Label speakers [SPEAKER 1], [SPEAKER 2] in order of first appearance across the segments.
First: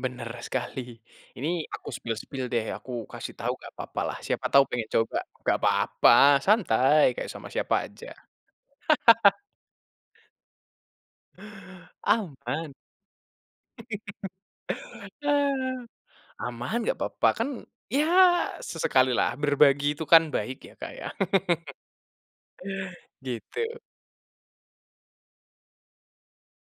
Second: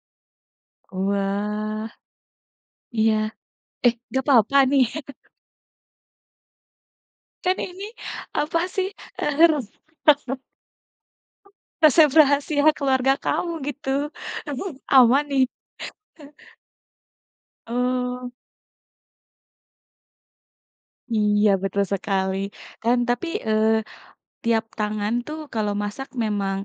[SPEAKER 1] Bener sekali, ini
[SPEAKER 2] Wah.
[SPEAKER 1] aku spill-spill deh, aku
[SPEAKER 2] Iya.
[SPEAKER 1] kasih tahu nggak
[SPEAKER 2] Eh,
[SPEAKER 1] papalah,
[SPEAKER 2] nggak
[SPEAKER 1] siapa
[SPEAKER 2] papa,
[SPEAKER 1] tahu
[SPEAKER 2] nih?
[SPEAKER 1] pengen coba nggak papa, santai, kayak sama
[SPEAKER 2] Kan
[SPEAKER 1] siapa
[SPEAKER 2] ini
[SPEAKER 1] aja.
[SPEAKER 2] apa sih, eee resep rahasia
[SPEAKER 1] Aman.
[SPEAKER 2] keluarga kamu, gitu. Emang nih?
[SPEAKER 1] Ah. Aman, nggak papa kan ya,
[SPEAKER 2] Oh.
[SPEAKER 1] sesekalilah berbagi itu kan baik ya, Kak, ya.
[SPEAKER 2] Iya, betul sekali. Tan tapi,
[SPEAKER 1] Gitu.
[SPEAKER 2] eee, tiap tangan tuh kalau masak memang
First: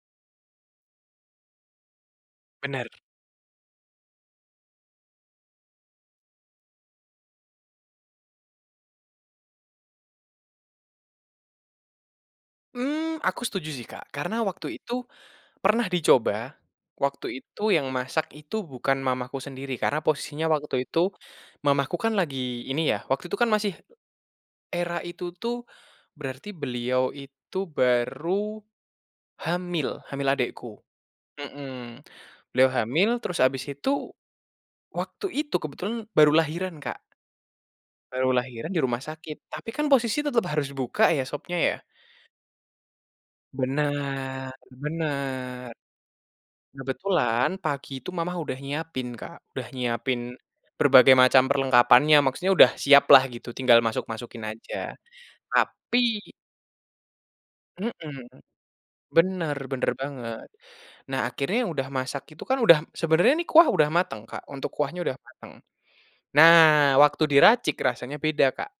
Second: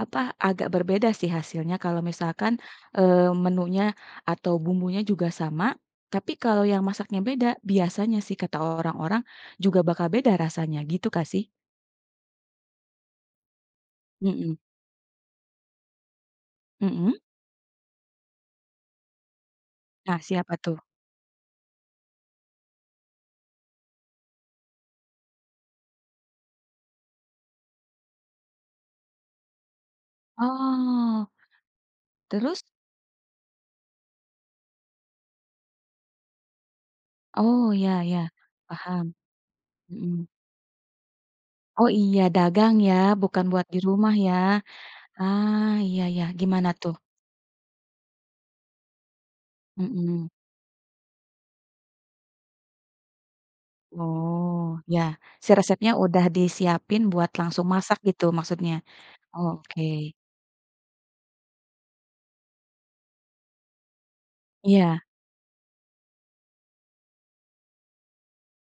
[SPEAKER 2] apa agak berbeda sih hasilnya, kalau misalkan,
[SPEAKER 1] Bener.
[SPEAKER 2] eee, menunya atau bumbunya juga sama tapi kalau yang masaknya beda, biasanya sih kata orang-orang juga bakal beda rasanya, gitu kah sih?
[SPEAKER 1] Mmm, aku setuju sih, Kak, karena
[SPEAKER 2] Mhm.
[SPEAKER 1] waktu itu pernah dicoba,
[SPEAKER 2] Mhm.
[SPEAKER 1] waktu itu yang masak itu bukan mamaku sendiri karena
[SPEAKER 2] Nah,
[SPEAKER 1] posisinya
[SPEAKER 2] siapa tuh?
[SPEAKER 1] waktu itu mamaku kan lagi ini ya, waktu itu kan masih era itu tuh, berarti beliau itu baru hamil, hamil adikku,
[SPEAKER 2] Oh.
[SPEAKER 1] heeh,
[SPEAKER 2] Terus?
[SPEAKER 1] beliau hamil, terus habis itu waktu itu kebetulan baru lahiran, Kak.
[SPEAKER 2] Oh, ya
[SPEAKER 1] Baru
[SPEAKER 2] ya,
[SPEAKER 1] lahiran di rumah
[SPEAKER 2] paham.
[SPEAKER 1] sakit, tapi kan posisi
[SPEAKER 2] Mhm.
[SPEAKER 1] tetap harus buka ya, sopnya, ya.
[SPEAKER 2] Oh, iya, dagang ya, bukan buat di rumah ya.
[SPEAKER 1] Benar, benar.
[SPEAKER 2] Ah, ya ya, gimana, tuh?
[SPEAKER 1] Kebetulan pagi itu mama udah nyiapin, Kak, udah nyiapin
[SPEAKER 2] Heeh.
[SPEAKER 1] berbagai macam perlengkapannya, maksudnya, udah siap lah gitu, tinggal masuk-masukin aja,
[SPEAKER 2] Oh, ya, si resepnya
[SPEAKER 1] tapi
[SPEAKER 2] udah disiapin buat langsung masak,
[SPEAKER 1] Heeh.
[SPEAKER 2] gitu, maksudnya? Oh,
[SPEAKER 1] Bener,
[SPEAKER 2] oke.
[SPEAKER 1] bener banget. Nah, akhirnya udah masak itu kan, udah sebenarnya, kuah udah mateng, Kak, untuk kuahnya
[SPEAKER 2] Iya.
[SPEAKER 1] udah mateng. Nah, waktu diracik rasanya beda, Kak.